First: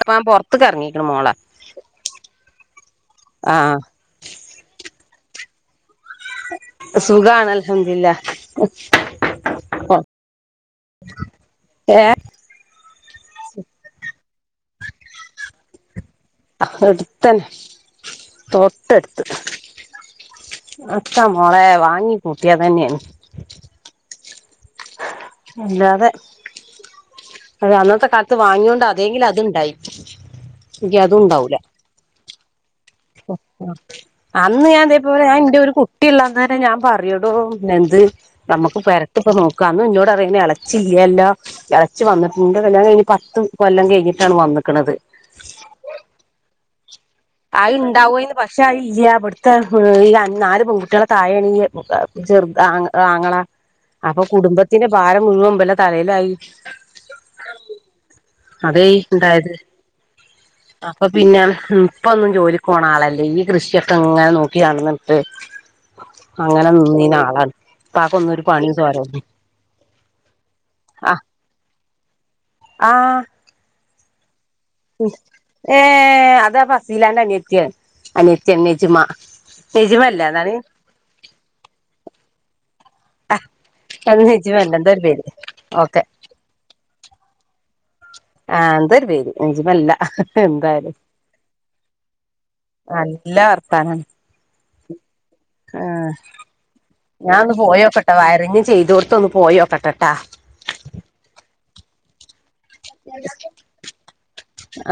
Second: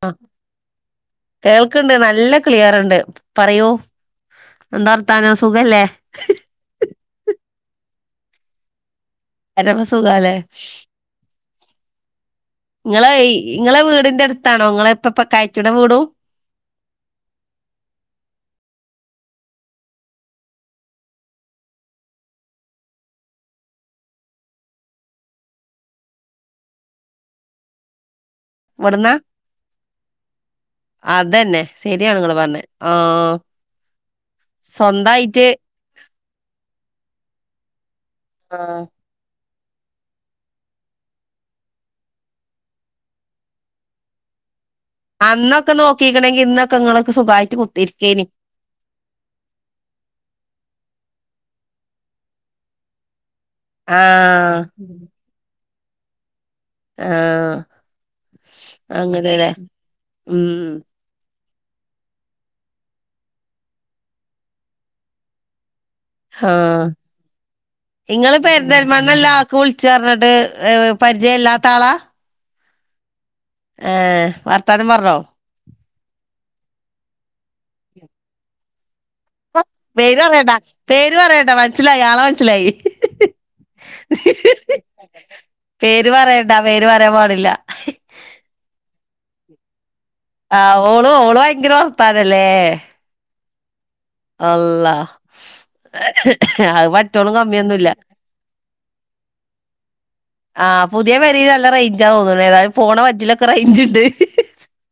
അപ്പ ആ ഞാൻ പൊറത്ത്ക്ക് എറങ്ങിക്ക്ണ് മോളെ കേൾക്ക്‌ണ്ട് നല്ല ക്ലിയർണ്ട് പറയൂ ആഹ് എന്താർഥാനം സു സുഖല്ലേ സുഖാണ് അൽഹംദില്ല പരമ സുഖാല്ലേ ഏ ങ്ങളെ ഇ ങ്ങളെ വീടിന്റെ അടുത്ത് ത്താണോ ങ്ങളെ ഇപ്പ ഇപ്പൊ കയറ്റ്ണ വീടും ത്ത് അത്താ മോളെ വാങ്ങി കൂട്ടിയതന്നേണ് അല്ലാതെ അത അന്നത്തെ കാല ത്ത് വാങ്യൊണ്ട് ഇവിടുന്നാ അതെങ്കിൽ അത്ണ്ടായി ങ്കി അതുണ്ടാവൂല അതന്നെ ശരിയാണ് ഇങ്ങള് പറഞ്ഞെ ആഹ് അന്ന് ഞാൻതേപോലെ ഞാൻ സ്വന്തായിട്ട് എന്റെ ഒരു കുട്ടിള്ളന്ന് തന്നെ ഞാൻ പറയൂ ടൊ നെന്ത് നമ്മുക്ക് ആഹ് പരത്തി ഇപ്പ നോക്ക [unintelligible] ഇന്നോട് അറിയുർന്ന് എളച്ചില്ലല്ലല്ല എളച്ചി വന്നിട്ട് ന്റെ കല്ല്യാണം കഴിഞ്ഞ് പത്ത് കൊല്ലം കഴിഞ്ഞിട്ടാണ് വന്ന് അന്നൊക്കെ നോക്കിക്കണെങ്കിൽ ഇന്ന് ക്ക ങ്ങള് അത്‌ ഉണ്ടാവോന്ന് പക്ഷേ അത് ഇല്ല്യ ഇബ്ട്ത്തെ ഈ നാല് പെൺകുട്ട്യാളൊ തായണീെ ജർ ആഹ് ആങ്ങള അപ്പൊ ആഹ് കുടുംബത്തിന്റെ ഭാരം മുഴുവൻ വല തലയിലായി ആഹ് അതേ അങ്ങനെല്ലെ ഇണ്ടായത് അപ്പൊ പിന്നെ ഇപ്പൊന്നും ജോലിക്ക് പോണ ആളല്ലേ ഈ കൃഷിയൊക്കെ ങ്ങനെ നോക്കി നടന്നിട്ട് അങ്ങനെ ആഹ് നിന്നീന ആളാണ് ഇപ്പാക്കൊന്നും നിങ്ങള് ഒരു പണിയും പെരിന്തൽമണ്ണ തോരൊന്നും ഇല്ല ആൾക്ക് വിളിച്ചറഞ്ഞിട്ട് ഏ ആഹ് പരിചയല്ലാത്ത ആളാ ആഹ് ആഹ് വ തന പറഞ്ഞോ ഏഹ് അതാ ഫസീലാന്റെ അനിയത്തിയ അനിയത്തി നജുമ പേര് പറയണ്ടാ പേര് പറയണ്ട മനസ്സിലായി ആളെ മനസ്സിലായി നെജിമല്ല എന്തോ ഒരു പേര് ഓക്കെ പേര് പറയണ്ടാ പേര് പറയാൻ പാടില്ല ആഹ് എന്തോ ഒരു പേര് നഞ്ചിമല്ല ആഹ് ഓളും ഓളും ഭയങ്കര വർത്താനല്ലേ കാരണം അള്ള അത് മറ്റോളും ഞാൻ ഒന്ന് കമ്മിയൊന്നുല്ല പോയോക്കട്ടെ വയറിങ് ചെയ്തോട്ത്ത് ഒന്ന് പോയോക്കട്ടെട്ടാ ആ പുതിയ പെരീല് നല്ല റേഞ്ച് തോന്ന് തേതായാലും പോണ വജ്ജിലൊക്കെ റയിഞ്ച്ണ്ട്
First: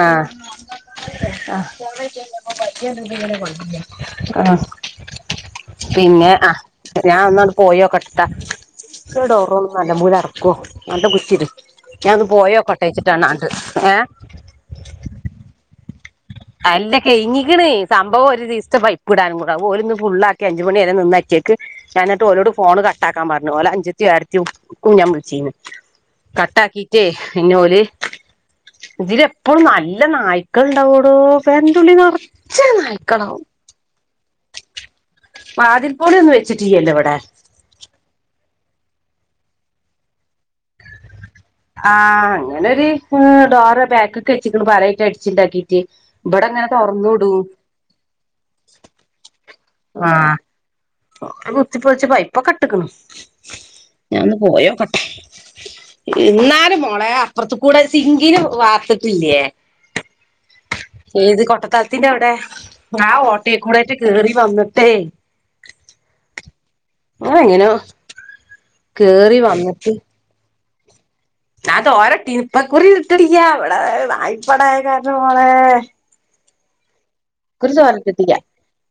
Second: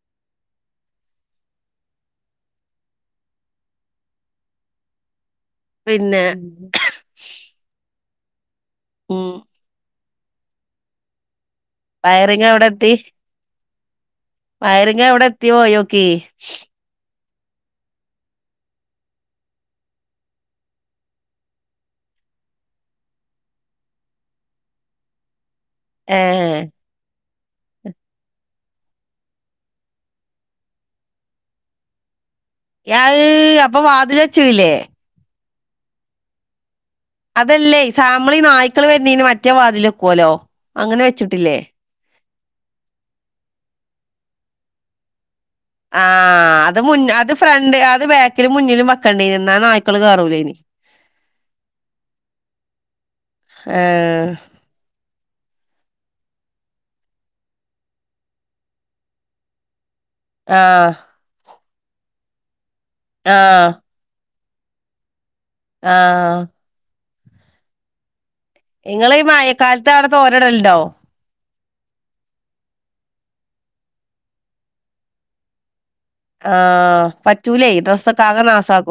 ആഹ് ആ ആഹ് പിന്നെ ആ ഞാൻ ഒന്നോണ്ട് പോയോക്കട്ടെ ത്ത ഈ ഉം ടോറൊന്ന് നല്ലമ്പോലെ അട കോ നല്ലം കുറ്റിടി ഞാ ഒന്ന് വയറിങ് പോയോക്കട്ടേച്ചിട്ടാണ് ആണ്ട് ഏ വയറിങ്ങ് എവിടെ എത്തി പോയോക്കി അല്ല കെയിഞ്ഞിക്ക്ണേ സംഭവം ഒരു ദിസ്ത്തെ പൈപ്പ്ടാനും കൂട ഓല്ന്ന് ഫുള്ളാക്കി അഞ്ചുമണി വരെ നിന്ന അറ്റിയാക്ക് ഞാന് ന്നിട്ട്ഓലോട് ഫോണ് കട്ടാക്കാ പറഞ്ഞു ഓല അഞ്ചതിയും ഏട്ത്തിയും ക്കു ഞാൻ വിൾച്ചീന്ന് ഏ കട്ടാകീറ്റേ പിന്നെ ഓല്. ഇതിലെപ്പളും നല്ല നായ്ക്കള്ണ്ടാവു [unintelligible] അഹ്ഹ് നായ്ക്കളാവും അപ്പൊ വാതിലചോയിലെ വാതിൽ പോലെന്നും വെച്ചിട്ടില്ലല്ലോ വടെ അതല്ലേ സാമളി നായ് കള് വരണേന് മറ്റേ വാതില് വെക്കൂല്ലോ അങ്ങനെ വെച്ച് ആ അങ്ങനെ ഒരു ഡോറ് ബാക്കിക്ക് വെച്ചിക്കിണു പലകേക്കടിച്ച് ആ അത് മുന് അത് ഫ്രണ്ട് അത് ബാക്കിലും മുന്നിലും വെക്കണ്ടിരും ന്നാ നായ് ക്കള് കേറൂലിനി റോഡ് കുത്തിപ്പൊളിച്ച് പൈപ്പൊക്കെട്ടിക്ക്ണ് ഏഹ് ഞാനൊന്നു പോയോക്കട്ടെ എന്നാലും മോളെ അപ്പുറത്തുക്കൂടെ സിങ്കിന് വാർത്തിട്ടില്ലയേ ആ സ്ഥലത്തിൻറെ അവിടെ ആ ഓട്ടക്കൂടെയിട്ട് കേറി വന്നട്ടേ ആ റെ എങ്ങനോ നിങ്ങള് ഈ കേറി മഴക്കാലത്ത് വന്നിട്ട് അവിടെ തൊരനിടലുണ്ടോ ഞാൻ തോരൻ ഇട്ടിനു ഇപ്പക്കുറി ഇട്ടടില്ലൃ ഇവിടെ നായ്പ്പട കാരണം മൊളേ ആ കുറച്ച് കാലത്ത് എത്തില്ലൃ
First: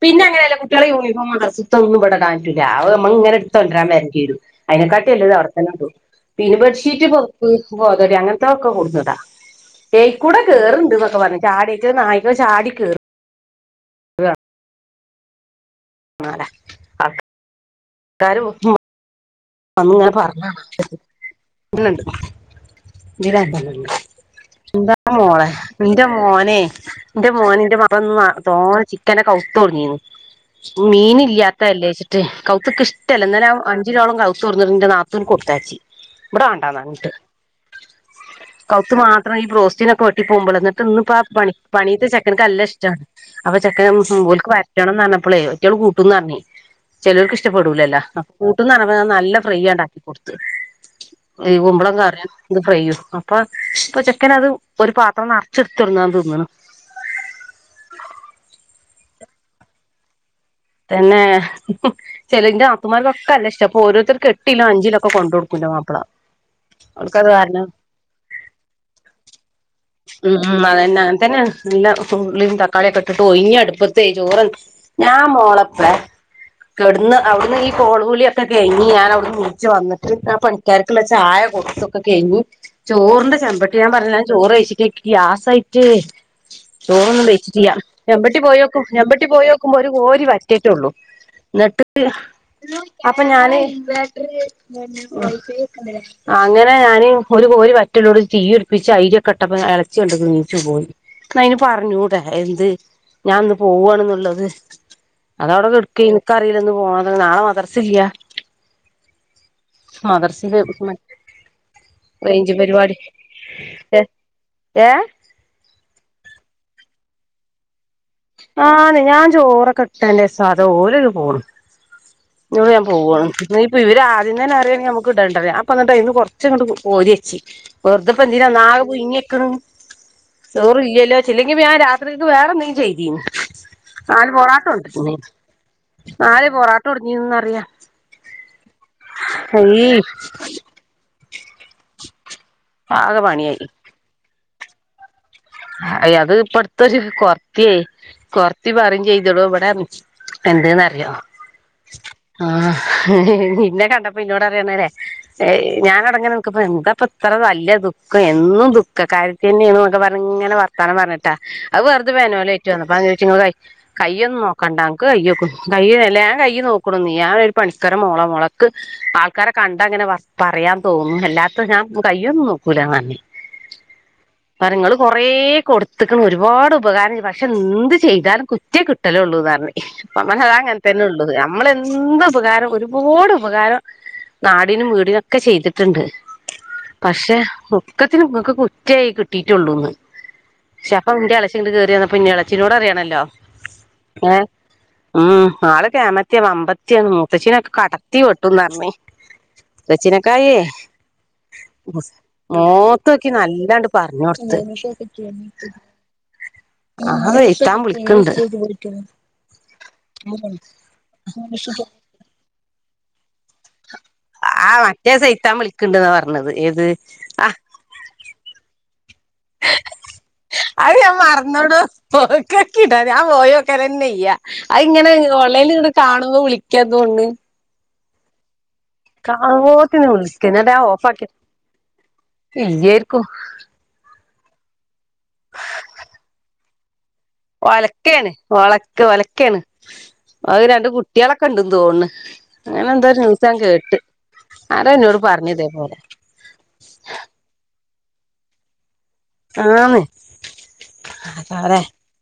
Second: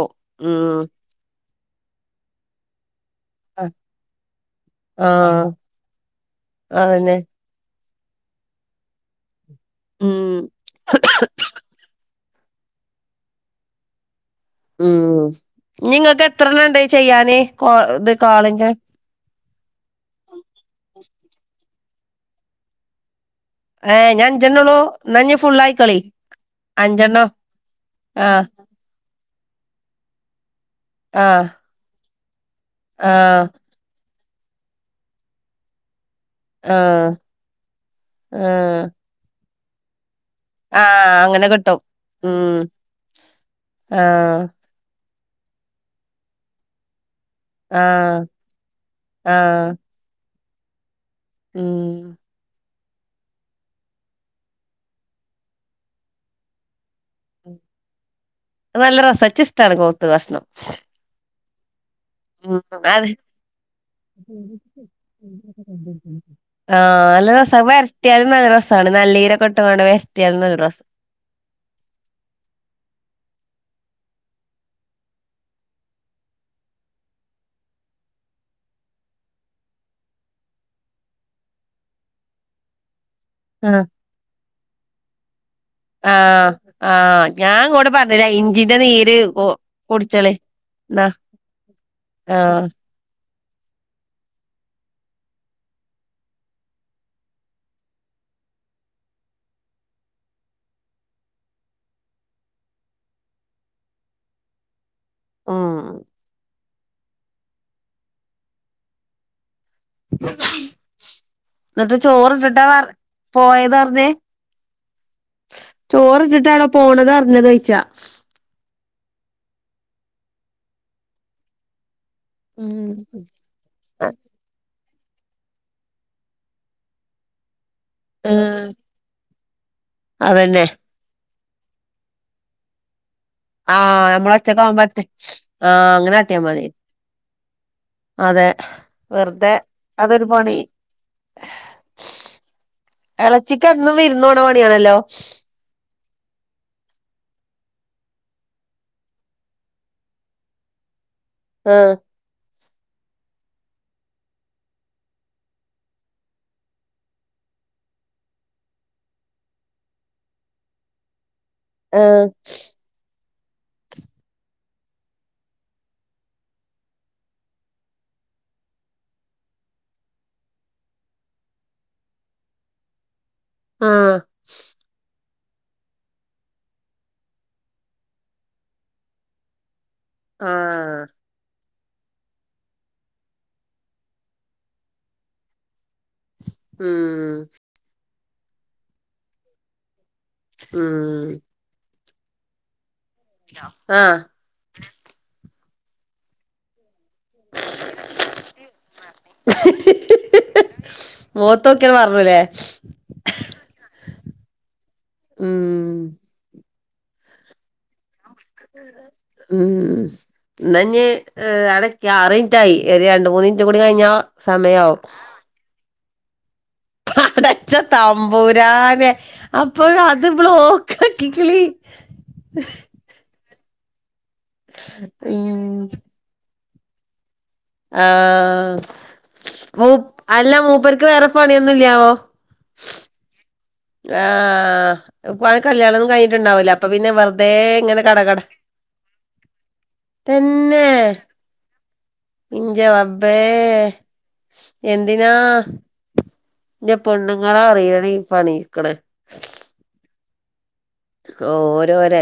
പിന്നെ അങ്ങനെയല്ലേ ഉം കുട്ടികളെ യൂണിഫോം ദറസിലത്തത്തൊന്നും വ്ടെ ഇടാൻ പറ്റൂല അവ് ഇങ്ങനെ എടുത്ത് തൊണ്ടരാൻ വരേണ്ടി വരും അതിനെക്കാട്ടി നല്ലത് ആഹ് അവിടെത്തന്നെടും പിന്നെ ബെഡ്ഷീറ്റ് അതന്നെ പൊതപ്പ് [unintelligible] പോതടി അങ്ങനത്തൊക്കെ കൊണ്ടുന്നിടാം ഉം ഏയ്കൂടെ കേറണുണ്ട് ന്നൊക്കെ ഞ്ഞ് ചാടീട്ട് നായ് പ്പം ചാടി കേറും ഉം നിങ്ങൾക്ക് എത്രയെണ്മൂണ്ട് ചെയ്യാന് കോ [unintelligible] അന്ന് ഇങ്ങനെ പറഞ്ഞാ മനുഷ്യനടുത്ത് ഇതിനൊണ്ട് ഏഹ് ഇഞ്ഞി അഞ്ചെണ്ണൊള്ളൂ എന്താ എന്നാ ഇഞ്ഞി മോളെ ഫുള്ളായിക്കളി ന്റെ മോനെ അഞ്ചെണ്ണം ന്റെ മോനന്റെ [unintelligible] ആഹ് തോന ചിക്കനൊക്കെ തൊടങ്ങീന്ന് മീൻ ആഹ് ഇല്ലാത്തൃല്ലേ റ്റ് കൗത്തുക്ക് ഇഷ്ടല്ല ആഹ് എന്നാലും അ അഞ്ചുരൂയോളം കൗ തൊറന്നുറിന്റെ നാത്തൂൻ കൊടുത്താച്ചി ഇവിടെ ആഹ് വേണ്ടന്ന് ആഹ് കൗത്ത് മാത്രം ഈ പ്ര ചിന്നക്കോട് [unintelligible] പോുമ്പോൾ എന്നി് ഇന്ന ആഹ് ഇ അങ്ങനെ പണി കിട്ടും പണീട്ട് ഉം ചെക്കനക്ക്ല്ല ഇഷ്ടമാണ് അപ്പൊ ആഹ് ചെക്കൻോലക്ക് വരണംന്ന് പറഞ്ഞ അളേ ഒറ്റളള് കൂട്ടുംന്ന് അറിഞ് ചിലവർക്ക് ഇഷ്ടപ്പെടൂലല്ലോ ആഹ് അ കൂട്ടുന്ന്പറഞ്ഞപ്പ നല്ല ഫ്രൈ ആഹ് ഉണ്ടാക്കി കൊടുക്കും അ [unintelligible] ഈ ഉം കുമ്പളം കറൻ ഇത് ഫ്രൈ ചെയ്യും അപ്പൊ ഇപ്പൊ ചെക്കന അത് ഒരു പാത്രം നിറച്ചെടുത്തിടന്നാന്ന് തിന്നുന്നു നല്ല രസച്ച ഇഷ്ടമാണ് പോത്ത് കഷ്ണം പിന്നെ ഉം ചെിലന്റെ അത് അപ്പുമാർൊക്കെ അല്ല ഇഷ്ടം അപ്പൊ ഓരോരുത്തർക്ക് എട്ടിലോ അഞ്ചിലോ ഒക്കെ കൊണ്ട കൊടുക്കൂല്ലോ മാപ്പിള ആഹ് അവൾക്കത് നല്ല രസാ കാരണം വരട്ടിയാലും നല്ല രസാണ് നല്ലീരൊക്കെ ഇട്ട്ങ്ങാണ്ട് ഉ വരട്ടിയാലും നല്ല രസാ അതന്നെ അങ്ങനെത്തന്നെ എല്ല ഉുള്ളിയും തക്കാളിയൊക്കെ ഇട്ടിട്ട് ഒഞ്ഞ അടുപ്പ ചോറ ഞ [unintelligible] മോളപ്പെടന്ന് അവിടുന്ന് ഈ കോളപൂലിയൊക്കെ കഴിഞ്ഞി ഞൻ അവിടുന്ന് മുച്ച്ു വന്നിട്ട് ആ പണിക്കാർക്കുള്ള ചായ കൊടുത്തൊക്കെ കഴിിഞ് ചോറിന്റെ ചെമ്പട്ടി ആഹ് ഞാൻ പറഞ്ഞ ചോറ് വേച്ചിട്ട ഗ്യാസ് ആയിട്ട് ആഹ് ചോറൊന്നും ആഹ് വച്ചിട്ട ഞാൻ ചെയ്യാം ഇങ്ങോട് പറഞ്ഞില്ലേ ചെമ്പട്ടി ഇഞ്ചിന്റെ പോയിോക്കും നീര് ചെമ്പട്ടി കു പോയിോക്കുമ്പോ ഒരു കോ കുടിച്ചളി ന്നാ ആഹ് എന്ന അപ്പൊ ഞാൻ അങ്ങനെ ഞാന് ഒരു കോര് വറ്റല്ലോടെ തീ ഉടിപ്പിച്ച് അയിരൊക്കെട്ടപ്പ ഇളച്ചിണ്ട് നീച്ചു പോയി എന്ന അതിന് പറഞ്ഞൂട എന്ത് ഞാൻന്ന് പോവവാണന്നുള്ളത് അത അവിടെ ആഹ് കെടക്കുവാന് എന്താണ് ഇന്ന് പോണതു നാളെ മദർസില്ല എന്നിട്ട് ചോറ് റേഞ്ച് ഇട്ടിട്ടാ പരിപാടി പോയത് ഏ പറഞ്ഞേ ഏ ചോറിട്ടിട്ടാണോ പോണത അറിഞ്ഞത്ച്ചാ ആന്ന് ഞാൻ ചോറൊക്ക കെ ഇട്ടാന്റെ സാധ ഓരക്ക പോു ഞാൻ ഉം പോകണം ഇപ്പ ഇവ ആദ്യംന്ന അറിയണെങ്ക നമുക്ക് ഇടേണ്ടേ അപ്പൊണ്ട ഇന്ന് കൊറച്ച ഇങ്ങ് ഓരിയച്ചി വെറുതപ്പ എന്തിതിന ആഹ് നാക പോ ഇങ്ങെക്കും അതന്നെ ചോർ ഇല്ലല്ലോ ഇല്ലെങ്കിൽ ഞാൻ രാത്രിത് വേറെന്തങ്കും ചെയ്തിും ആഹ നമ്മളച്ചക്ക മറ്റേ ആഹ അങ്ങനാട്ട്യം നാല് മന പൊറാട്ട കൊടന്നീന്നറിയാ അതെ വെറുതെ ഈ അതൊരു പണി ആകെ പണിയായി ഇളച്ചക്ക്ന്നും വ ുന്നോണവാണിയണല്ലോ അ അത് ഇപ്പടുത്തരു കൊറത്തിയ കൊർത്തി പറയും ചെയ്തടൂ ഇവിടെ എന്തന്നറിയോ ആഹ് ആഹ നിന്നെ കണ്ടപ്പോ ഇന്നോട് അറിയണല്ലേ ഞാൻ അടങ്ങി നക്കപ്പ എന്താപ്പ ഇത്ര നല്ല ദുഃഖം എന്നും ദുഃഖ കാര്യത്തി തന്നെയണക്കെ പറ അങ്ങനെ വർത്താനം പറഞ്ഞിട്ട് ആ അത് ആഹ് വെറുതേനോ ഏറ്റന്ന അ ചോ കയ്യൊന്നും നോക്കണ്ട ക്ക് കയ്യോ കയ്യല്ല ാൻ കയ്യ നോക്കണ നീ ഞാൻ ഒരു പണിക്കര മുോള മുോളക് ആൾക്കാരെ കണ്ടങ്ങനെ പറയാൻ തോന്നുന്നു എല്ലാത്തും ഞാൻ കയ്യൊന്നും നോക്കൂലന്നന്നെ ആഹ അേ കൊടുത്തക്കണ ഒരുപാട് ഉപകാരം പക്ഷെ എന്ത് ചെയ്താലും കുറ്റേ കിട്ടലേ ഉള്ളു ഇാാരണ അനതാങ്ങനെ ആഹ് തന്നെള്ളു നമ്മളെന്ത് എന്ത ഉപകാരം ഒരുപാട് ഉപകാരം നാടിനും വീടിനൊക്കെ ചെയ്തിട്ട് ട്ടുണ്ട് പക്ഷെ ഉം പക്കത്തിന്ങ്ങക്കക്ക് കുറ്റയായി കിട്ടിയിട്ടുള്ളൂന്ന് പക്ഷെപ്പം ഉം ഉന്റെ അലച്ച ഇ് കയറിയ പിന്നട് ചിനോട്റിയാല്ല ആഹ് ഏ ഉം ആൾക്കെമത്തിയാ വമ്പത്തി ത്തിാണ് മൂത്തച്ച്ചിനൊക്കെ കടത്തി വെട്ടുംന്ന് പറഞ്ഞ മുത്തച്ചനൊക്കെ ആയിേ മോത്തോക്കിയാണ് പറഞ്ഞൂല്ലേ മൂത്തൊക്കി നല്ലാണ്ട് പറഞ്ഞ കൊടുത്ത് ഉം ആതല ഉം എന്നഞ്ഞ് അടക്ക് ആറ മിനിറ്റായി ഒരു രണ്ട മൂന്ന മിനിറ്റ് കൂടി കഴിഞ്ഞ സമയവും ഉത് പടച്ച തമ്പൂരാനെ അപ്പോഴത് അത ബ്ലോക്ക് ഞാൻ ആക്കിക്കിളി മറന്നോട പോക്കക്കിട്ടാത ആ പോയ കരെയ്യാ അത് ഇങ്ങനെ ഉം ഓൺലൈനിൽ ഇടെ കാണുമ്പോ വിളിക്കും തുകൊണ്ട് ആ ആ ഓത്തിന്ന ഉളസ്ക്കന അതാ ഓഫ് ആാക്കി വേറെ പണിയൊന്നുംല്ലാവോ ഇയ്യർക്കും ആ കല്യാണംൊന്നും കഴഞ്ഞിട്ടുണ്ടാവില്ല അപ്പൊ പിന്നെ വ ഒലക്കയാണ് ഒലക്ക ഒലക്കയാണ് അവ രണ്ട് തന്നെ കുട്ടികളൊക്കെ ഇണ്ട് തോന്നന്ന് ഇന്റെ അങ്ങനെ എന്തോ റബ്ബേ ന്യൂസ ഞൻ കേട്ട് ആര എന്നോട് പറഞ്ഞതേ പോലെ ഇ പൊണ്ുങ്ങളാ രണ പി ഇടെ ആ ഓരോര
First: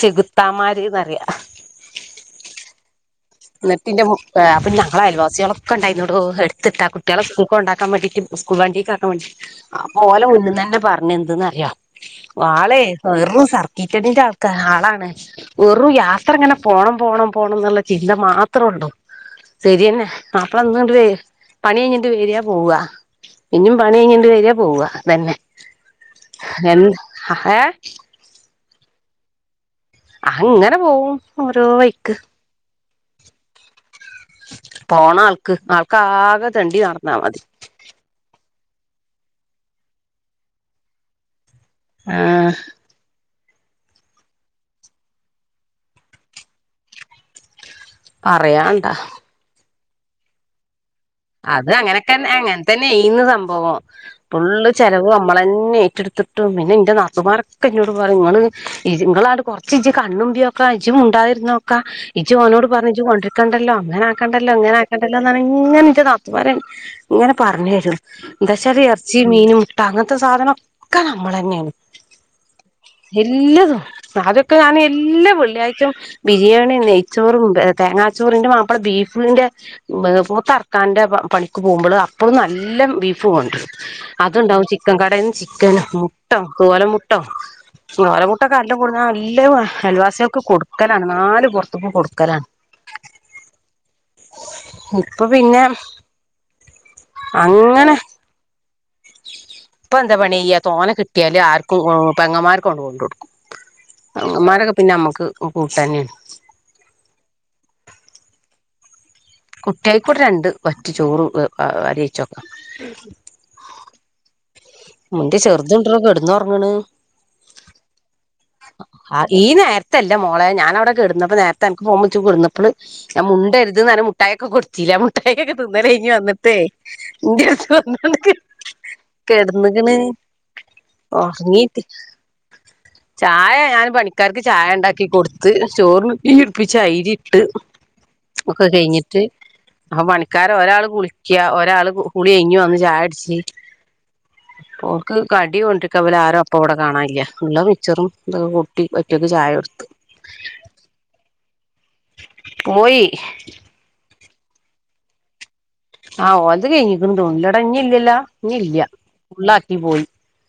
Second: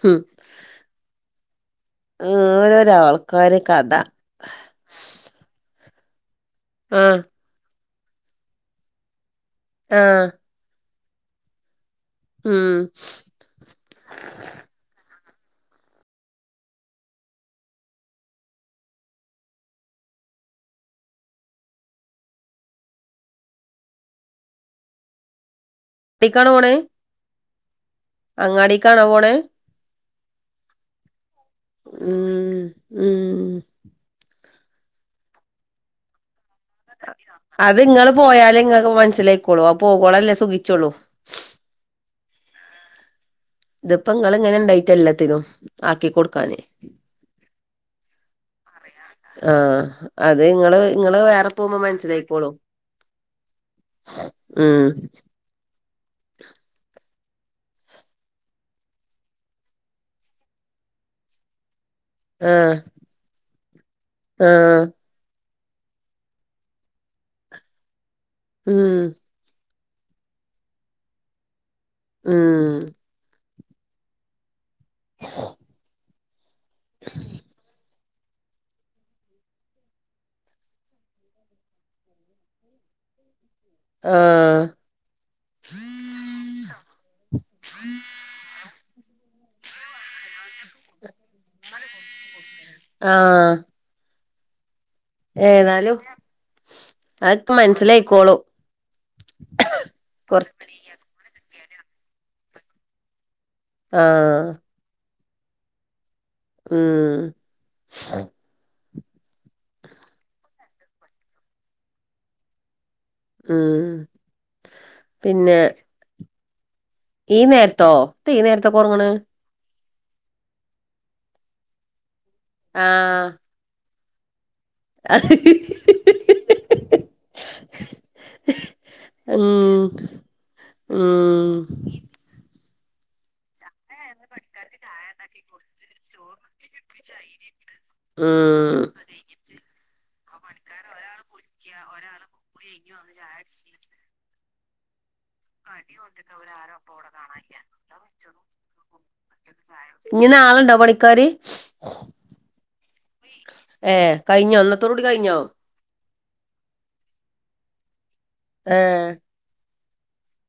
ചെകുത്താന്മാര്ന്നറിയാ ഓരോ ഒരാൾ നെട്ടിന്റെ അപ്പൊ ഞങ്ങളെ അയൽവാസികള ഒക്ക ഉണ്ടായിന്നോടോ ത്ത്ട്ടാ ആഹ് കുട്യോളെ സ്ക്കൂൾക്ക് കൊണ്ടാക്കാൻ മടി ക്ക് സ്കൂൾ വണ്ടിക്ക് ആക്കൻ വ ആ പോ ആഹ് ഓലെ മൂന്ന്ന്നന്നെ പറ ന്നെഎന്തന്ന്റിയോ ഉം ആളെ വെറും സർക്കീറ്റടിൻ്റെ ആൾക്കാ ആളാണ് വെറും യാത്ര ഇങ്ങനെ പോണം പോണം പോണം എന്ന ചി ചിന്ത മാത്രള്ളൂ സരിയന്നെ മാപ്പള ഇന്ന് ണ്ട് വെ പണി കയ്ഞ്ഞിട്ട് വരാ പോവാ ഇഞ്ഞും പണി കയിഞ്ഞിണ്ട് വരാ പോവ അതന്നെ ടിക്കണോണ് ഏ അങ്ങാടീകാണോ പോണ് അഹ് ഇങ്ങനെ പോവും ഓരോ വൈക്ക് ഉം ഉം പോണ ആൾക്ക് ആൾക്കാകെ തെണ്ടി നടന്നാ മതി അത്ങ്ങള് പോയാലേ ഇങ്ങക്ക് മൻ സിലായ്ക്കോളൂ ആ പോകോളല്ലേ സുഖിച്ചൊള്ളൂ ആഹ് ഇത്പ്പങ്ങള് ങ്ങനെ ഇണ്ടായിട്ട എല്ലത്തിതും ആക്കി കൊടുക്കാന് പറയാണ്ട അതെ ഇങ്ങള് ഇങ്ങള് വേറെ അത് പോകുമ്പോ അങ്ങനെക്കൻ മനസ്സിലായിക്കോളും അങ്ങനെ തന്നേന്ന് സംഭവം ഫുള്ള് ഉം ചെലവ് അമ്മളന്നെ ഏറ്റെട്ത്ത്ട്ടും പിന്നെ ഇന്റെ നാ ത്തൂമാരൊക്കെ ഇന്നോട് പറിം ഇങ്ങള് ഇങ്ങളങ്ങട്ട് കൊറച്ച് ഇജ്ജ് കണ്ണ്മ്പ്യോക്ക ഇജ്ജ് മുണ്ടായിരുന്നോക്കാ ഇജ്ജ് ഓനോട് ആഹ് പറഞ്ഞ് ഇജ്ജ് കൊണ്ടിരിക്കണ്ടല്ലോ അങ്ങനാക്കണ്ടല്ലോ ആഹ് ഇങ്ങനാക്കണ്ടല്ലോന്നാണ് ഇങ്ങനെ ഇൻ്റെ നാത്തൂന്മാരെയ് ഇങ്ങനെ പറഞ്ഞെ രും ദശ [unintelligible] ഉം എറച്ചിം മീനും ട്ട അങ്ങൻത്ത സാധനം ഒക്കെ നമ്മളന്നേണ് മ് [unintelligible] ക്ക് ആനേ എല്ലാ വെള്ളിയാഴ്ച്ചേം ബിരിയാണീം നെയ്ച്ചോറും ബെ തേങ്ങാ ചോറിന്റെ മാപ്പള ബീഫ്ന്റെ വ് പോത്തർ ക്കാൻ്റെ പണിക്ക് പോവുമ്പള് അപ്പളും നല്ല് ബീഫ് കൊണ്ട്രും ആഹ് അത്ണ്ടാവും ചിക്കൻ കടേന്ന് ചിക്കൻ മുട്ടോ കോല മുട്ടോ കോല മുട്ടൊക്കെ അല്ലം കൊട്ന്നാ അൽ എല്ലാവുംഅയൽവാസ്യോൾക്ക് കൊടുക്കലാണ് നാല് പൊറത്ത്ക്കും കൊടുക്കലാണ് ഇപ്പൊ പിന്നെ ഏതാലും അതൊക്കെ മനസിലായിക്കോളൂ പ്പൊ എന്താ പണി എയ്യാ തോനെ കിട്ടിയില് ആർ കൊ ഒ പെങ്ങന്മാർക്കാണ്ട് കൊണ്ട് കൊടുക്കും അ ആഹ് പെങ്ങമ്മാരൊക്കെ പിന്നെ അമ്മക്ക് ക്ക് കൂട്ടനേണ് ഉം കുട്ടിയേക്ക്വടെ രണ്ട് വറ്റ് ചോറ് [unintelligible] അ അരിച്ചൊക്ക ഉം ഇൻ്റെ പിന്നെ ചെറുത് ഉണ്ട്ര കെടുന്നൊ റങ്ണ് ഈ നേര്ത്തോ എത്ത ഈ നേരത്തൊകെ ഒറങ്ങണ് ത്ത്അല്ല മോളേ ഞാനവിടെ കെടന്നപ്പോ നേരത്തെ അൻക്ക് ഫോൺ വി ൾച്ചു കെടന്നപ്പള് ഞാൻ ആഹ് മുണ്ടര്ത് ന്നർ ട്ടായക്ക കൊട് ത്തിലേ മുഠായിക്കൊക്ക തിന്നലയ്ഞ്ഞ് വന്നിട്ടേ ഇൻ്റെട്ത്ത് വന്നാണ്ട് [unintelligible] കെട് ന്ന്ക്ണ് ഉം ഉം ഒർങ്ങീട്ട് ചായ യാൻ പണിക്കാർക്ക് ചായ ഉണ്ടാക്കി കൊടുത്ത് ചോറിന് തീയുട്പ്പിച്ച് അയ്രിട്ട് ഒക്കെ ഉം കഴിഞ്ഞിട്ട് ആ പണി ക്കാര ഒരാള് കുളി ക്ക്യാ ഒരാൾ കുളി കഴിഞ്ഞ് വന്ന് ചായുട്ച്ച് പ്പൊർ ഇള്ള മിച്ചറും ഇതൊക്കെ കൂട്ടി ഒറ്റക്ക് ചായ കൊടുത്ത് ഇഞ്ഞ് നാളണ്ടോ പണിക്കാര് പോയി ഏ കഴിഞ്ഞോ ഇന്നത്തോട് കൂടി കഴിഞ്ഞോ ആ ഓലത് കഴ്ഞ്ഞിക്കുണു തോന്നുണ് ഇല്ലട ഇഞ്ഞി ഇല്ലല്ലോ ഇനി ഇല്ല ഏഹ് ഫുള്ളാക്കി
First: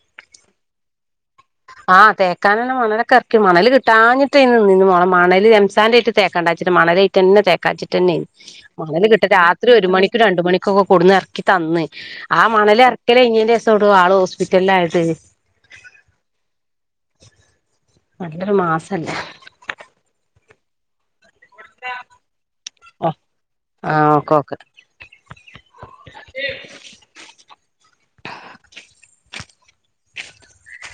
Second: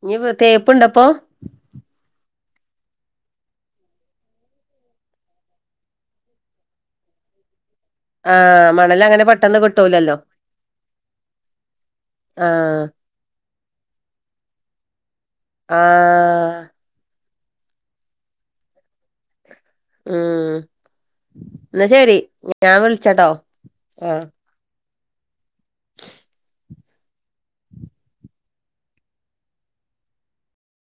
ഇനി ഇഞ് തേപ്പ് ണ്ടപ്പോ ആ തേക്കാനെന്നെ മണലക്കെ എർക്കി മണൽ കിട്ടാഞ്ഞിട്ടേ നിന്നീനു മൊളേ നിന്ന് മണൽ എംസാൻറ് അയ്ട്ട്തേക്കണ്ടാച്ചിട്ട് മണലായിട്ടന്നെ തേ ക്കാച്ചിട്ടന്നെ ആ മണല് മണൽ അങ്ങനെ കിട്ട പെട്ടെന്ന് രാത്രി ഒരു കിട്ടൂലല്ലോ മണിക്കും രണ്ടുമണിക്ക് ഒക്കെ കൊടുന്ന് എറക്കി തന്ന് ആ മണൽ എറക്കല് കൈഞ്ഞേന്റെ ഷം [unintelligible] ആള് ഹോസ്പിറ്റലിൽ ആയിട്ടേ ആ നല്ലൊരു മാസല്ലേ ഊം ഇന്നാ ശരി ഞാൻ ഓഹ് വിളിച്ചട്ടോ ആഹ് ആ [unintelligible]